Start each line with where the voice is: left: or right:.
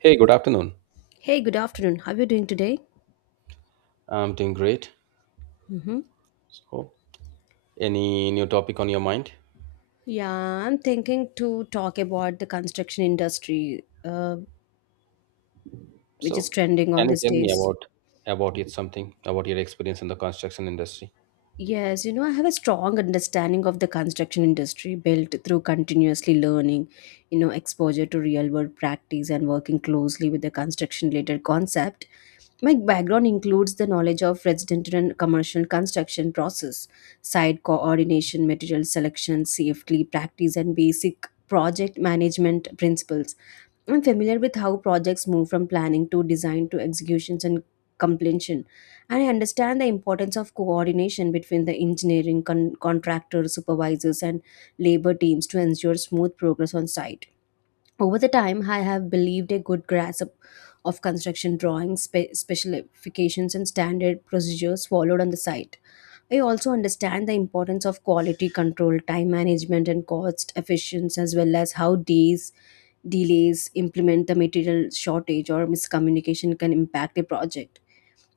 right: Hey, good afternoon.
left: Hey, good afternoon. How are you doing today?
right: I'm doing great.
left: hmm
right: So, any new topic on your mind?
left: Yeah, I'm thinking to talk about the construction industry, which is
right: So,
left: trending on
right: can you
left: these
right: tell me
left: days.
right: about it something about your experience in the construction industry?
left: Yes, you know, I have a strong understanding of the construction industry built through continuously learning, you know, exposure to real world practice and working closely with the construction related concept. My background includes the knowledge of residential and commercial construction process, site coordination, material selection, safety practice, and basic project management principles. I'm familiar with how projects move from planning to design to executions and completion. And I understand the importance of coordination between the engineering, contractor, supervisors, and labor teams to ensure smooth progress on site. Over the time, I have believed a good grasp of construction drawings, specifications, and standard procedures followed on the site. I also understand the importance of quality control, time management, and cost efficiency, as well as how these delays implement the material shortage or miscommunication can impact a project.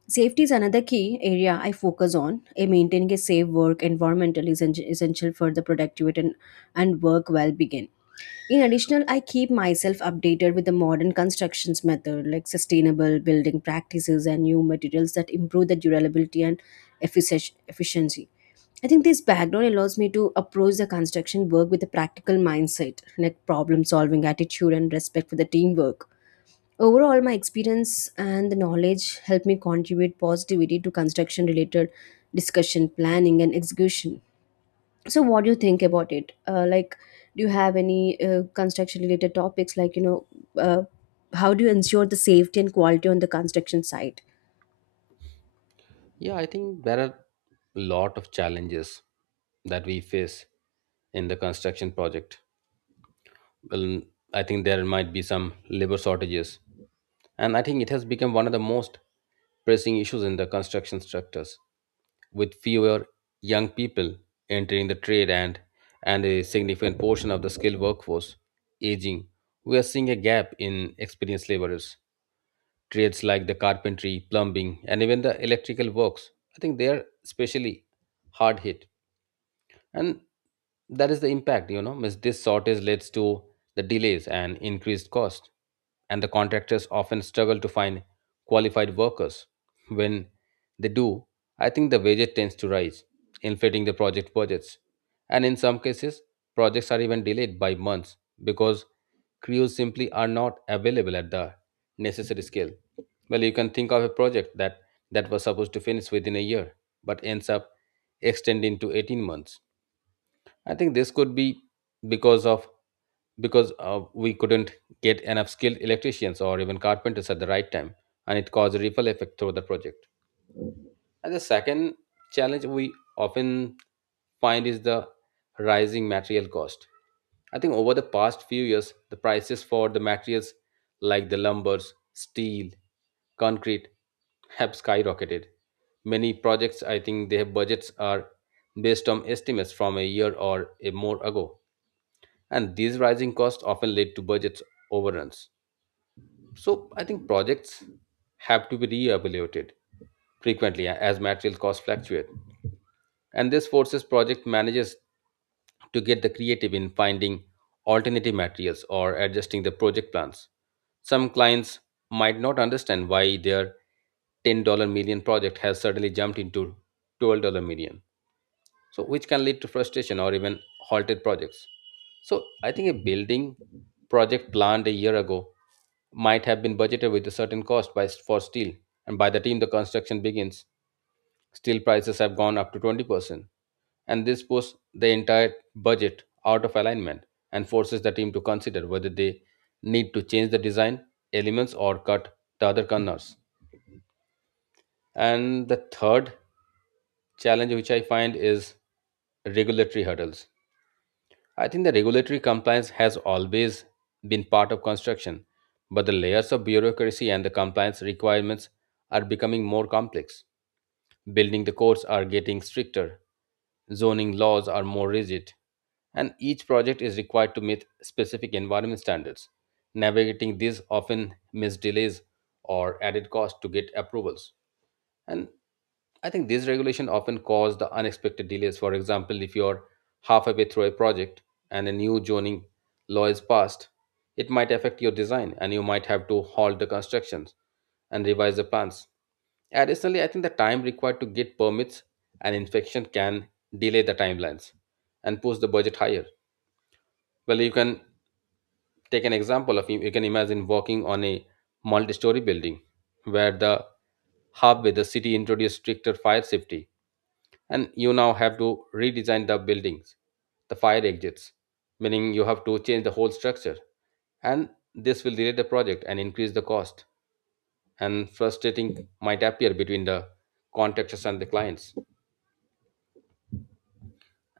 left: Safety is another key area I focus on. A maintaining a safe work environment is essential for the productivity and work well being. In additional, I keep myself updated with the modern constructions method, like sustainable building practices and new materials that improve the durability and efficiency. I think this background allows me to approach the construction work with a practical mindset, like problem solving attitude and respect for the teamwork. Overall, my experience and the knowledge help me contribute positivity to construction related discussion, planning, and execution. So what do you think about it, like, do you have any construction related topics like, you know, uh, how do you ensure the safety and quality on the construction site?
right: Yeah, I think there are a lot of challenges that we face in the construction project. Well, I think there might be some labor shortages. And I think it has become one of the most pressing issues in the construction sectors, with fewer young people entering the trade, and a significant portion of the skilled workforce aging. We are seeing a gap in experienced laborers. Trades like the carpentry, plumbing, and even the electrical works, I think they are especially hard hit. And that is the impact. You know means This shortage leads to the delays and increased cost, and the contractors often struggle to find qualified workers. When they do, I think the wages tends to rise, inflating the project budgets, and in some cases projects are even delayed by months because crews simply are not available at the necessary scale. Well, you can think of a project that was supposed to finish within a year but ends up extending to 18 months. I think this could be because of because we couldn't get enough skilled electricians or even carpenters at the right time, and it caused a ripple effect through the project. And the second challenge we often find is the rising material cost. I think over the past few years, the prices for the materials like the lumbers, steel, concrete have skyrocketed. Many projects, I think, their budgets are based on estimates from a year or a more ago, and these rising costs often lead to budget overruns. So, I think projects have to be re-evaluated frequently as material costs fluctuate. And this forces project managers to get the creative in finding alternative materials or adjusting the project plans. Some clients might not understand why their $10 million project has suddenly jumped into $12 million, so which can lead to frustration or even halted projects. So I think a building project planned a year ago might have been budgeted with a certain cost for steel, and by the time the construction begins, steel prices have gone up to 20%, and this puts the entire budget out of alignment and forces the team to consider whether they need to change the design elements or cut the other corners. And the third challenge, which I find, is regulatory hurdles. I think the regulatory compliance has always been part of construction, but the layers of bureaucracy and the compliance requirements are becoming more complex. Building the codes are getting stricter, zoning laws are more rigid, and each project is required to meet specific environment standards. Navigating these often means delays or added cost to get approvals. And I think these regulations often cause the unexpected delays. For example, if you're halfway through a project and a new zoning law is passed, it might affect your design and you might have to halt the constructions and revise the plans. Additionally, I think the time required to get permits and inspection can delay the timelines and push the budget higher. Well, you can take an example of, you can imagine walking on a multi-story building where the halfway the city introduced stricter fire safety and you now have to redesign the buildings, the fire exits, meaning you have to change the whole structure, and this will delay the project and increase the cost, and frustrating might appear between the contractors and the clients.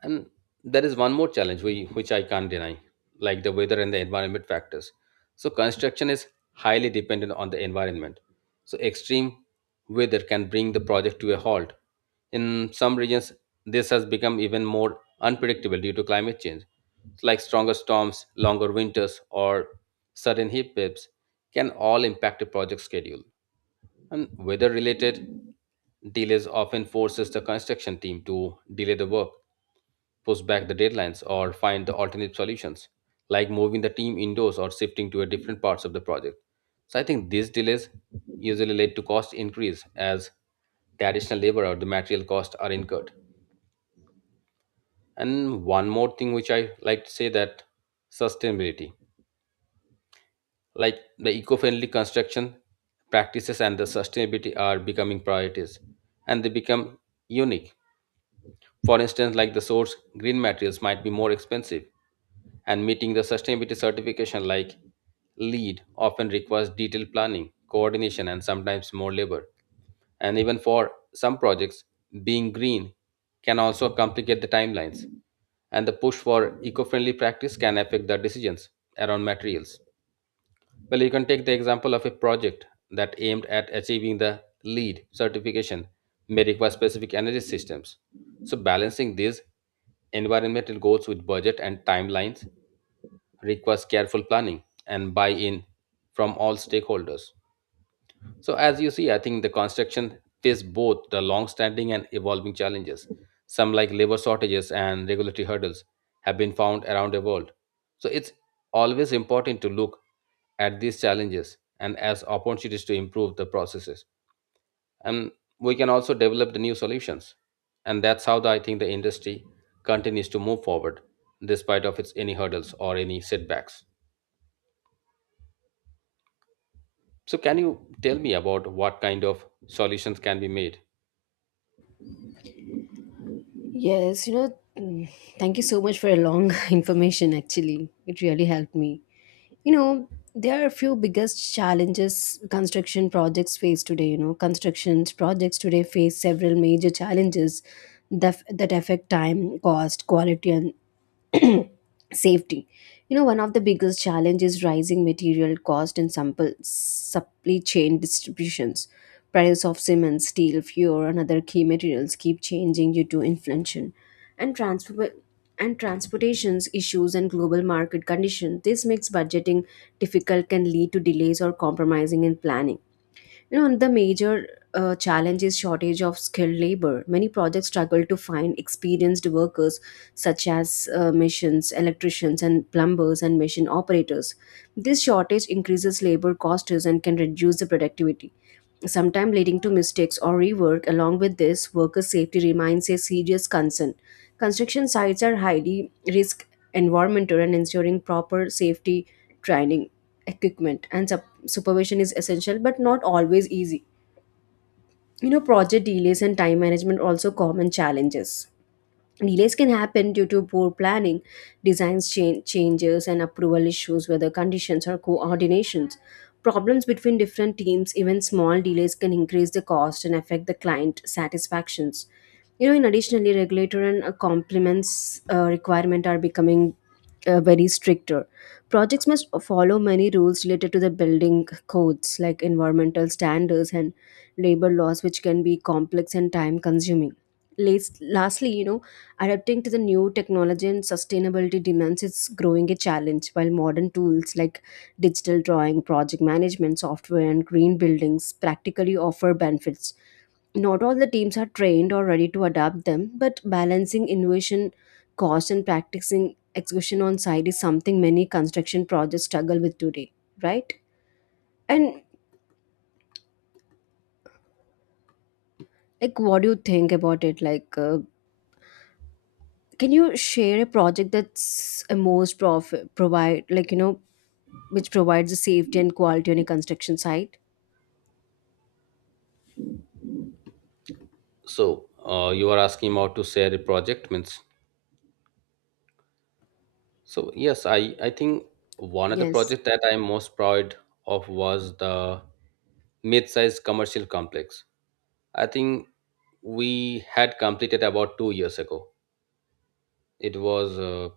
right: And there is one more challenge which I can't deny, like the weather and the environment factors. So, construction is highly dependent on the environment. So, extreme weather can bring the project to a halt. In some regions, this has become even more unpredictable due to climate change. Like stronger storms, longer winters, or sudden heat waves can all impact a project schedule. And weather related delays often forces the construction team to delay the work, push back the deadlines, or find the alternate solutions, like moving the team indoors or shifting to a different parts of the project. So I think these delays usually lead to cost increase as the additional labor or the material costs are incurred. And one more thing which I like to say, that sustainability, like the eco-friendly construction practices and the sustainability are becoming priorities, and they become unique. For instance, like the source green materials might be more expensive, and meeting the sustainability certification like LEED often requires detailed planning, coordination, and sometimes more labor. And even for some projects, being green can also complicate the timelines, and the push for eco-friendly practice can affect the decisions around materials. Well, you can take the example of a project that aimed at achieving the LEED certification may require specific energy systems. So, balancing these environmental goals with budget and timelines requires careful planning and buy in from all stakeholders. So, as you see, I think the construction face both the long-standing and evolving challenges. Some, like labor shortages and regulatory hurdles, have been found around the world. So, it's always important to look at these challenges and as opportunities to improve the processes. And we can also develop the new solutions. And that's how I think the industry continues to move forward despite of its any hurdles or any setbacks. So, can you tell me about what kind of solutions can be made?
left: Yes, you know. mm, Thank you so much for a long information, actually it really helped me. You know, there are a few biggest challenges construction projects face today. You know, construction projects today face several major challenges that affect time, cost, quality and safety. You know, one of the biggest challenges rising material cost and sample supply chain distributions, price of cement, steel, fuel and other key materials keep changing due to inflation and transfer and transportations issues and global market conditions. This makes budgeting difficult, can lead to delays or compromising in planning. You know, the major challenge is shortage of skilled labor. Many projects struggle to find experienced workers such as missions, electricians and plumbers and machine operators. This shortage increases labor costs and can reduce the productivity, sometimes leading to mistakes or rework. Along with this, worker safety remains a serious concern. Construction sites are highly risk environmental and ensuring proper safety training, equipment, and supervision is essential but not always easy. You know, project delays and time management are also common challenges. Delays can happen due to poor planning, designs changes, and approval issues, whether conditions or coordinations. Problems between different teams, even small delays, can increase the cost and affect the client satisfactions. You know, in additionally, regulator and complements requirement are becoming very stricter. Projects must follow many rules related to the building codes, like environmental standards and labor laws, which can be complex and time consuming. Lastly, you know, adapting to the new technology and sustainability demands is growing a challenge, while modern tools like digital drawing, project management software, and green buildings practically offer benefits. Not all the teams are trained or ready to adapt them, but balancing innovation, cost, and practicing execution on site is something many construction projects struggle with today, right? And like, what do you think about it? Like, can you share a project that's a most provide like, you know, which provides a safety and quality on a construction site?
right: So you are asking about to share a project, means. So yes, I think one of the
left: Yes.
right: project that I'm most proud of was the mid-sized commercial complex. I think we had completed about 2 years ago. It was uh,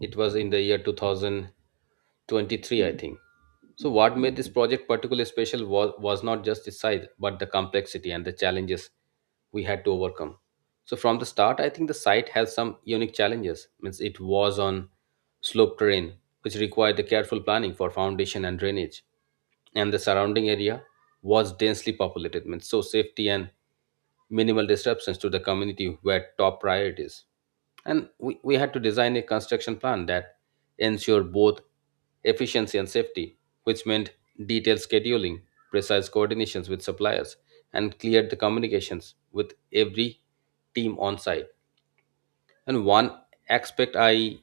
right: it was in the year 2023, I think. So, what made this project particularly special was not just its size, but the complexity and the challenges we had to overcome. So, from the start, I think the site has some unique challenges. Means it was on slope terrain, which required the careful planning for foundation and drainage, and the surrounding area was densely populated. Means so safety and minimal disruptions to the community were top priorities. And we had to design a construction plan that ensured both efficiency and safety, which meant detailed scheduling, precise coordinations with suppliers, and cleared the communications with every team on site. And one aspect I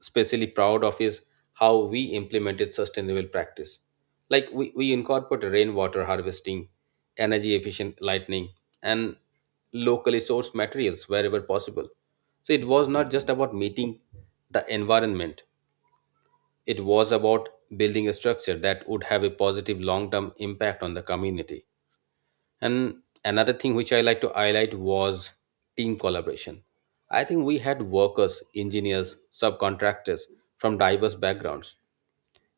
right: especially proud of is how we implemented sustainable practice. Like we incorporate rainwater harvesting, energy efficient lighting, and locally sourced materials wherever possible. So it was not just about meeting the environment, it was about building a structure that would have a positive long term impact on the community. And another thing which I like to highlight was team collaboration. I think we had workers, engineers, subcontractors from diverse backgrounds,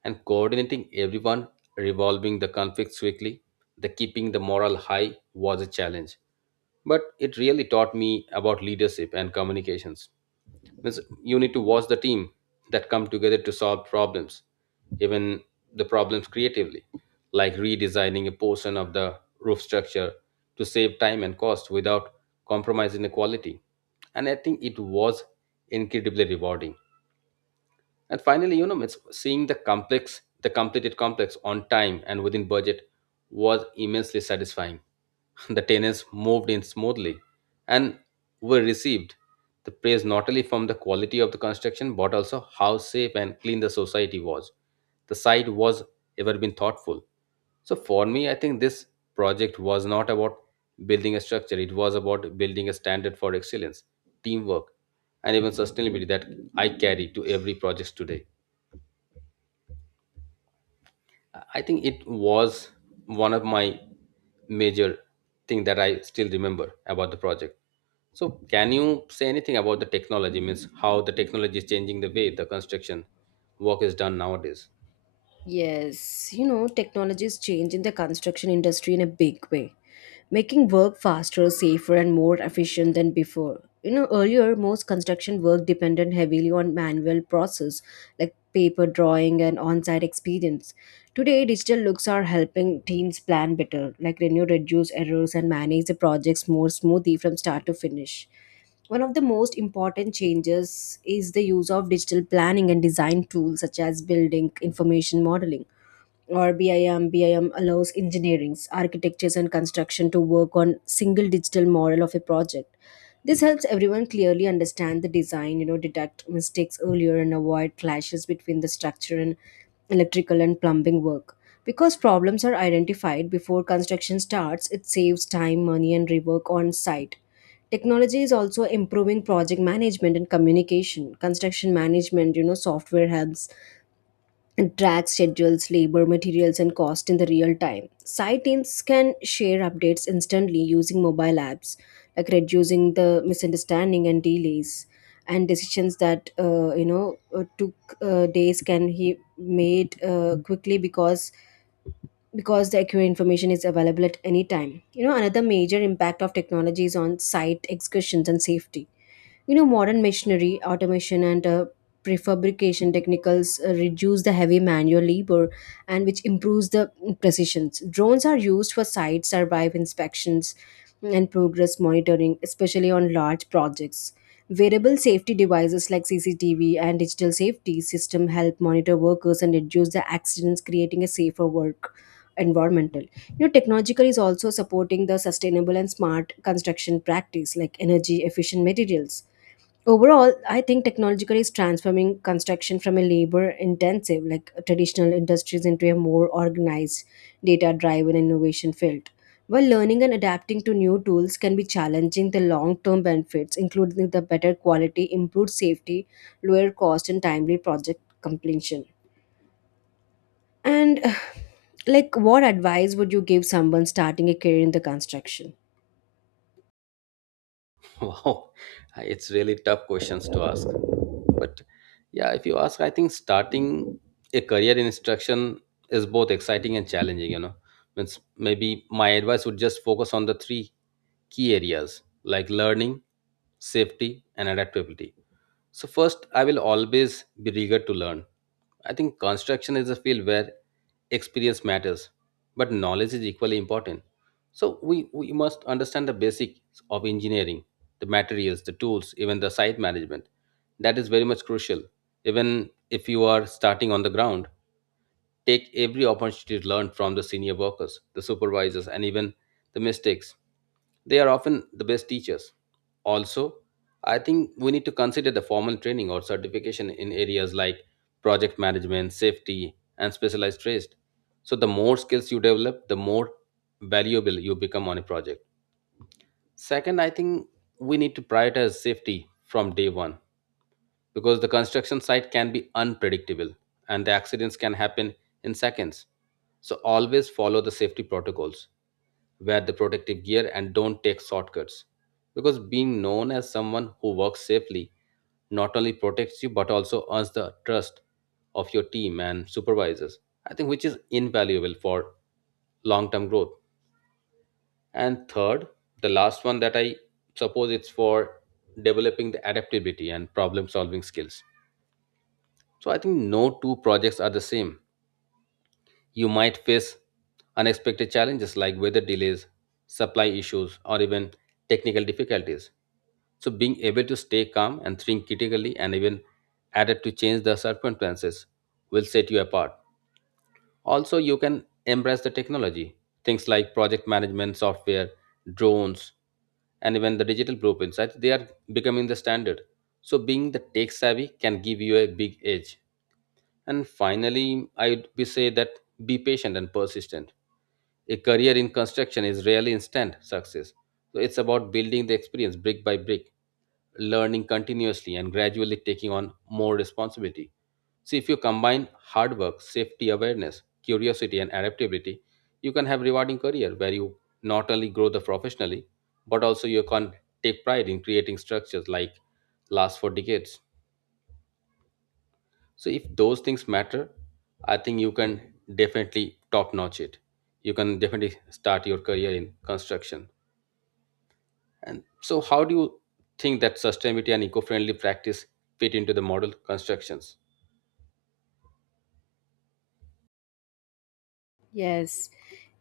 right: and coordinating everyone, revolving the conflicts quickly, the keeping the morale high was a challenge, but it really taught me about leadership and communications. Means you need to watch the team that come together to solve problems, even the problems creatively, like redesigning a portion of the roof structure to save time and cost without compromising the quality. And I think it was incredibly rewarding. And finally, you know, it's seeing the complex, the completed complex on time and within budget was immensely satisfying. The tenants moved in smoothly and were received the praise not only from the quality of the construction but also how safe and clean the society was. The site was ever been thoughtful. So for me, I think this project was not about building a structure, it was about building a standard for excellence, teamwork, and even sustainability that I carry to every project today. I think it was one of my major thing that I still remember about the project. So can you say anything about the technology? Means how the technology is changing the way the construction work is done nowadays?
left: Yes, you know, technology is changing the construction industry in a big way, making work faster, safer, and more efficient than before. You know, earlier, most construction work depended heavily on manual process like paper drawing and on site experience. Today, digital looks are helping teams plan better, like renew, reduce errors, and manage the projects more smoothly from start to finish. One of the most important changes is the use of digital planning and design tools such as building information modeling or BIM. BIM allows engineers, architects, and construction to work on single digital model of a project. This helps everyone clearly understand the design, you know, detect mistakes earlier and avoid clashes between the structure and electrical and plumbing work. Because problems are identified before construction starts, it saves time, money, and rework on site. Technology is also improving project management and communication. Construction management, you know, software helps and track schedules, labor, materials, and cost in the real time. Site teams can share updates instantly using mobile apps, like reducing the misunderstanding and delays. And decisions that you know took days can he made quickly because the accurate information is available at any time. You know, another major impact of technology is on site excursions and safety. You know, modern machinery automation and prefabrication technicals reduce the heavy manual labor and which improves the precision. Drones are used for site survive inspections and progress monitoring, especially on large projects. Variable safety devices like CCTV and digital safety system help monitor workers and reduce the accidents, creating a safer work environmental. You know, technological is also supporting the sustainable and smart construction practice like energy efficient materials. Overall, I think technological is transforming construction from a labor intensive, like traditional industries, into a more organized, data driven innovation field. While learning and adapting to new tools can be challenging, the long term benefits, including the better quality, improved safety, lower cost, and timely project completion. And, like, what advice would you give someone starting a career in the construction?
right: Wow, it's really tough questions to ask. But yeah, if you ask, I think starting a career in instruction is both exciting and challenging. You know, means maybe my advice would just focus on the 3 key areas like learning, safety, and adaptability. So, first, I will always be eager to learn. I think construction is a field where experience matters, but knowledge is equally important. So, we must understand the basics of engineering, the materials, the tools, even the site management. That is very much crucial. Even if you are starting on the ground, take every opportunity to learn from the senior workers, the supervisors, and even the mistakes. They are often the best teachers. Also, I think we need to consider the formal training or certification in areas like project management, safety, and specialized trades. So, the more skills you develop, the more valuable you become on a project. Second, I think we need to prioritize safety from day one because the construction site can be unpredictable and the accidents can happen in seconds. So, always follow the safety protocols, wear the protective gear, and don't take shortcuts because being known as someone who works safely not only protects you but also earns the trust of your team and supervisors, I think, which is invaluable for long term growth. And third, the last one that I suppose it's for developing the adaptability and problem solving skills. So I think no two projects are the same. You might face unexpected challenges like weather delays, supply issues, or even technical difficulties. So, being able to stay calm and think critically and even adapt to change the circumstances will set you apart. Also, you can embrace the technology, things like project management software, drones, and even the digital blueprints. I think they are becoming the standard. So, being the tech savvy can give you a big edge. And finally, I'd be say that be patient and persistent. A career in construction is rarely instant success. So it's about building the experience brick by brick, learning continuously, and gradually taking on more responsibility. See, if you combine hard work, safety awareness, curiosity, and adaptability, you can have rewarding career where you not only grow the professionally, but also you can take pride in creating structures like last for decades. So if those things matter, I think you can definitely top notch it. You can definitely start your career in construction. And so, how do you think that sustainability and eco-friendly practice fit into the model constructions?
left: Yes,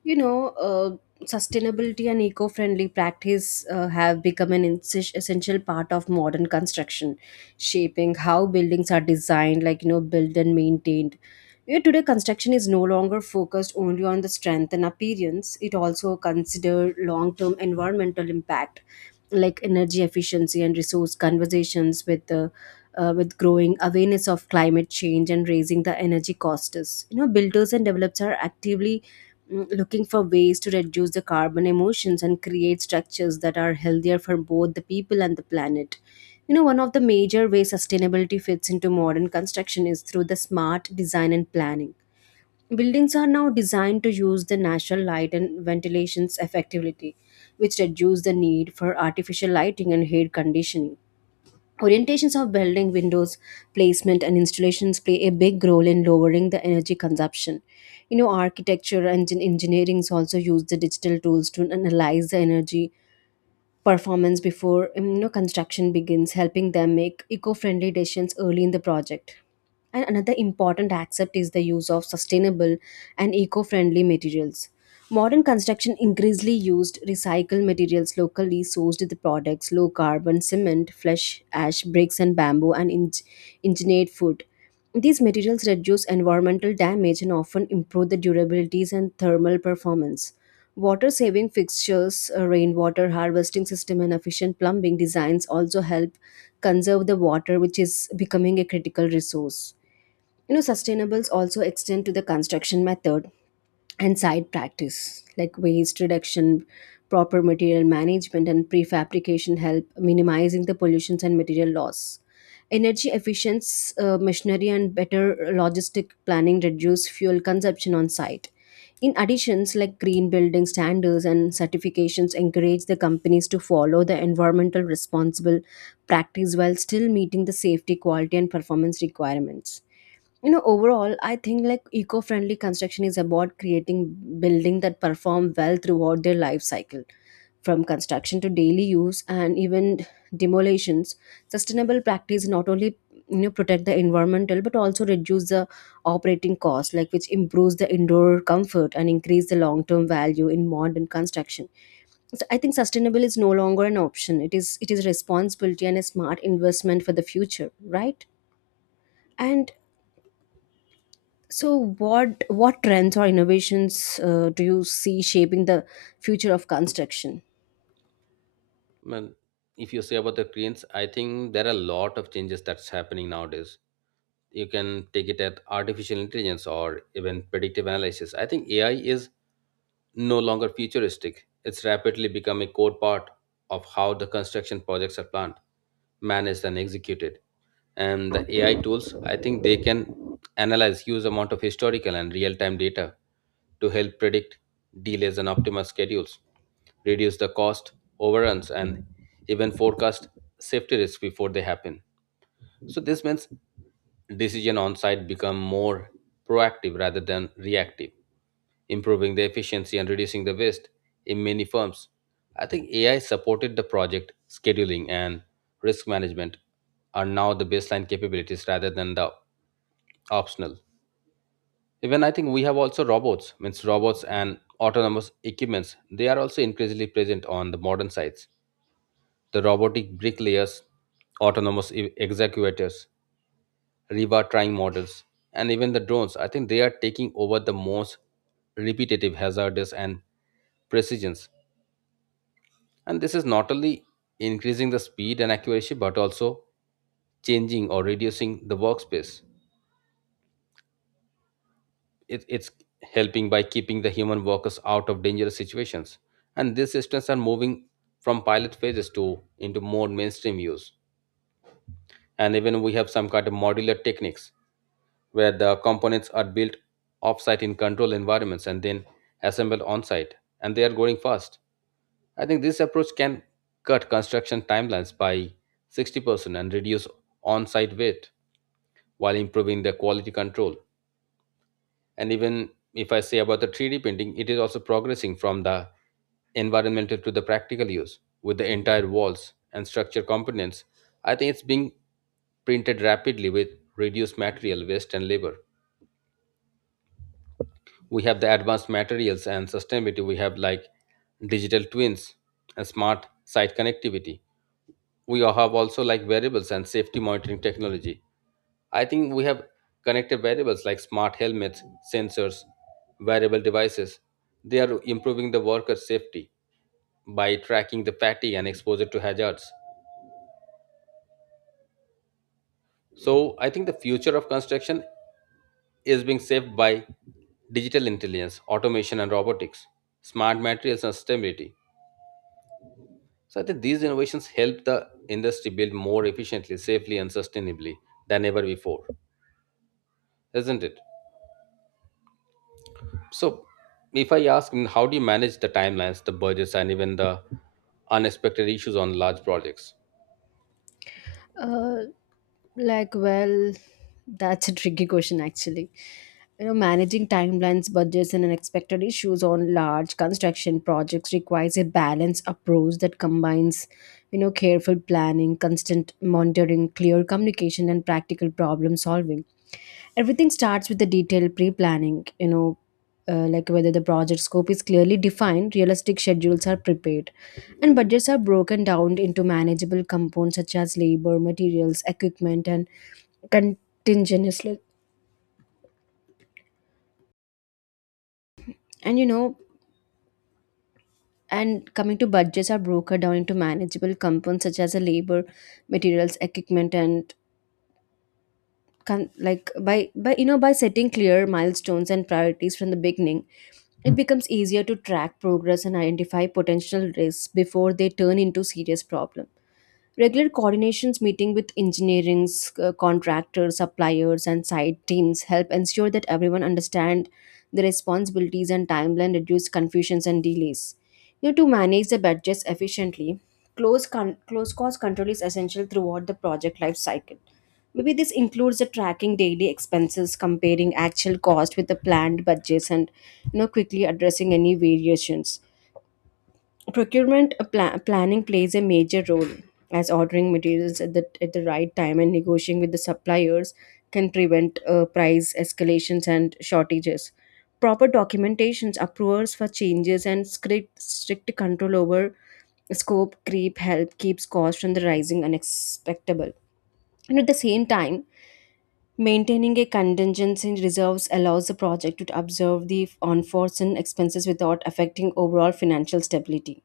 left: you know, sustainability and eco-friendly practice have become an essential part of modern construction, shaping how buildings are designed, like you know, built and maintained. You know, today, construction is no longer focused only on the strength and appearance; it also consider long-term environmental impact, like energy efficiency and resource conversations with the with growing awareness of climate change and raising the energy costs. You know, builders and developers are actively looking for ways to reduce the carbon emissions and create structures that are healthier for both the people and the planet. You know, one of the major ways sustainability fits into modern construction is through the smart design and planning. Buildings are now designed to use the natural light and ventilations effectively, which reduce the need for artificial lighting and air conditioning. Orientations of building windows, placement, and installations play a big role in lowering the energy consumption. You know, architecture and engineerings also use the digital tools to analyze the energy performance before you know, construction begins, helping them make eco-friendly decisions early in the project. And another important aspect is the use of sustainable and eco-friendly materials. Modern construction increasingly used recycled materials, locally sourced the products, low carbon cement, flesh ash bricks and bamboo and engineered food. These materials reduce environmental damage and often improve the durabilities and thermal performance. Water saving fixtures, a rainwater harvesting system, and efficient plumbing designs also help conserve the water, which is becoming a critical resource. You know, sustainables also extend to the construction method and side practice like waste reduction, proper material management and prefabrication help minimizing the pollutions and material loss. Energy efficiency machinery and better logistic planning reduce fuel consumption on site. In additions, like green building standards and certifications encourage the companies to follow the environmental responsible practice while still meeting the safety, quality and performance requirements. You know, overall, I think like eco-friendly construction is about creating building that perform well throughout their life cycle, from construction to daily use and even demolitions. Sustainable practice not only, you know, protect the environmental but also reduce the operating cost, like which improves the indoor comfort and increase the long-term value in modern construction. So I think sustainable is no longer an option, it is responsibility and a smart investment for the future, right? And so, what trends or innovations do you see shaping the future of construction?
right: Well, if you say about the cranes, I think there are a lot of changes that's happening nowadays. You can take it at artificial intelligence or even predictive analysis. I think AI is no longer futuristic. It's rapidly become a core part of how the construction projects are planned, managed, and executed. And the AI tools, I think they can analyze huge amount of historical and real-time data to help predict delays and optimize schedules, reduce the cost overruns, and even forecast safety risks before they happen. So this means decision on site become more proactive rather than reactive, improving the efficiency and reducing the waste in many firms. I think AI supported the project scheduling and risk management are now the baseline capabilities rather than the optional. Even I think we have also robots, means robots and autonomous equipments. They are also increasingly present on the modern sites. The robotic bricklayers, autonomous executors, river trying models, and even the drones. I think they are taking over the most repetitive, hazardous, and precisions. And this is not only increasing the speed and accuracy, but also changing or reducing the workspace. It's helping by keeping the human workers out of dangerous situations. And these systems are moving from pilot phases to into more mainstream use. And even we have some kind of modular techniques where the components are built offsite in control environments and then assembled on site. And they are growing fast. I think this approach can cut construction timelines by 60% and reduce on site wait while improving the quality control. And even if I say about the 3D printing, it is also progressing from the environmental to the practical use with the entire walls and structure components. I think it's being printed rapidly with reduced material waste and labor. We have the advanced materials and sustainability. We have like digital twins and smart site connectivity. We have also like variables and safety monitoring technology. I think we have connected variables like smart helmets, sensors, wearable devices. They are improving the worker's safety by tracking the fatigue and exposure to hazards. So I think the future of construction is being saved by digital intelligence, automation and robotics, smart materials and sustainability. So I think these innovations help the industry build more efficiently, safely and sustainably than ever before, isn't it? So, if I ask, how do you manage the timelines, the budgets, and even the unexpected issues on large projects?
left: Uh, like, well, that's a tricky question, actually. Managing timelines, budgets, and unexpected issues on large construction projects requires a balanced approach that combines, careful planning, constant monitoring, clear communication, and practical problem solving. Everything starts with the detailed pre-planning. Like whether the project scope is clearly defined, realistic schedules are prepared, and budgets are broken down into manageable components such as labor, materials, equipment, and contingency. And you know and coming to budgets are broken down into manageable components such as a labor, materials, equipment, and con- like by you know by setting clear milestones and priorities from the beginning. It becomes easier to track progress and identify potential risks before they turn into serious problems. Regular coordinations meeting with engineering, contractors, suppliers, and site teams help ensure that everyone understand the responsibilities and timeline, reduce confusions and delays. To manage the budgets efficiently, close cost control is essential throughout the project life cycle. Maybe this includes the tracking daily expenses, comparing actual cost with the planned budgets, and quickly addressing any variations. Procurement planning plays a major role as ordering materials at the right time and negotiating with the suppliers can prevent price escalations and shortages. Proper documentations, approvals for changes, and strict control over scope creep help keeps costs from the rising unexpectable. And at the same time, maintaining a contingency reserves allows the project to observe the unforeseen expenses without affecting overall financial stability.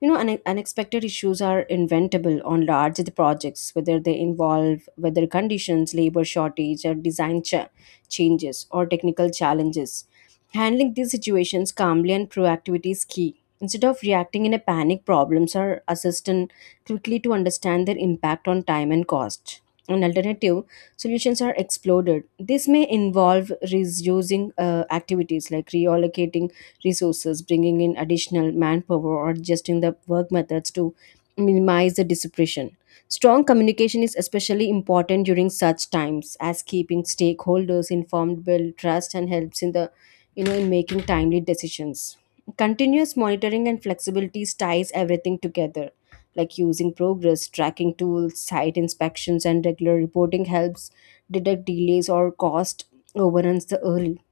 left: Unexpected issues are inventable on large projects, whether they involve weather conditions, labor shortage, or design changes, or technical challenges. Handling these situations calmly and proactivity is key. Instead of reacting in a panic, problems are assessed and quickly to understand their impact on time and cost. An alternative solutions are exploded. This may involve reusing activities like reallocating resources, bringing in additional manpower, or adjusting the work methods to minimize the disruption. Strong communication is especially important during such times, as keeping stakeholders informed build trust and helps in the you know in making timely decisions. Continuous monitoring and flexibility ties everything together, like using progress tracking tools, site inspections, and regular reporting helps detect delays or cost overruns the early.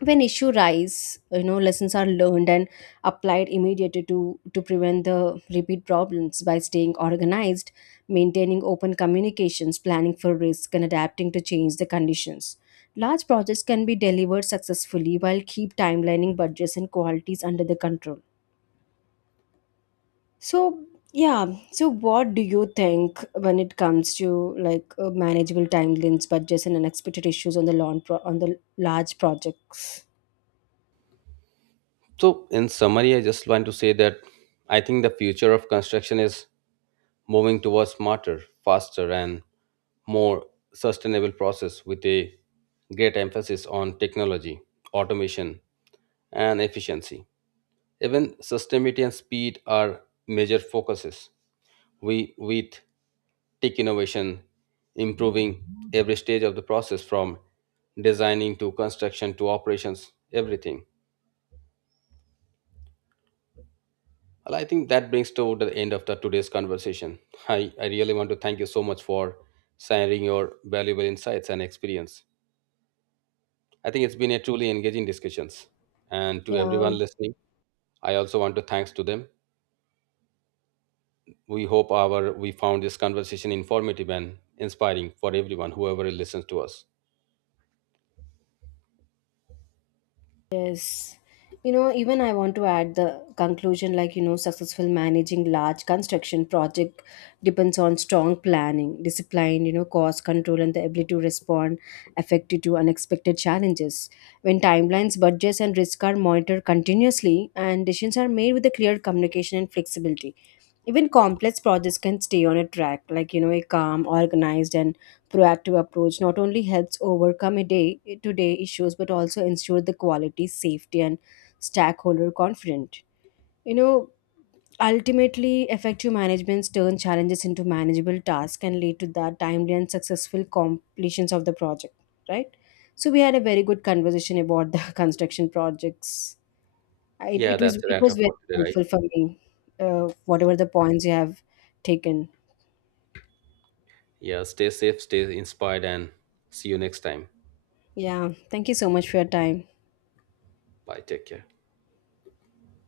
left: When issue rise, lessons are learned and applied immediately to prevent the repeat problems by staying organized, maintaining open communications, planning for risk, and adapting to change the conditions. Large projects can be delivered successfully while keep timelining budgets and qualities under the control. So, yeah. So, what do you think when it comes to like manageable timelines, budgets, and unexpected issues on the on the large projects?
right: So, in summary, I just want to say that I think the future of construction is moving towards smarter, faster, and more sustainable process with a great emphasis on technology, automation, and efficiency. Even sustainability and speed are major focuses. We with tech innovation, improving every stage of the process from designing to construction to operations, everything. Well, I think that brings to the end of the today's conversation. I really want to thank you so much for sharing your valuable insights and experience. I think it's been a truly engaging discussions. And to
left: Yeah.
right: everyone listening, I also want to thanks to them. We hope our we found this conversation informative and inspiring for everyone, whoever listens to us.
left: Yes. Even I want to add the conclusion like, successful managing large construction project depends on strong planning, discipline, cost control, and the ability to respond effectively to unexpected challenges. When timelines, budgets, and risks are monitored continuously and decisions are made with a clear communication and flexibility. Even complex projects can stay on a track, like, a calm, organized, and proactive approach not only helps overcome a day to day issues but also ensure the quality, safety, and stakeholder confident you know Ultimately, effective managements turn challenges into manageable tasks and lead to the timely and successful completions of the project, right? So we had a very good conversation about the construction projects. I- it,
right: Yeah,
left: it was
right: that's a
left: it
right: wrap
left: was
right: up
left: very
right: for today, right?
left: helpful for me, whatever the points you have taken.
right: Yeah, stay safe, stay inspired, and see you next time.
left: Yeah, thank you so much for your time.
right: Bye. Take care.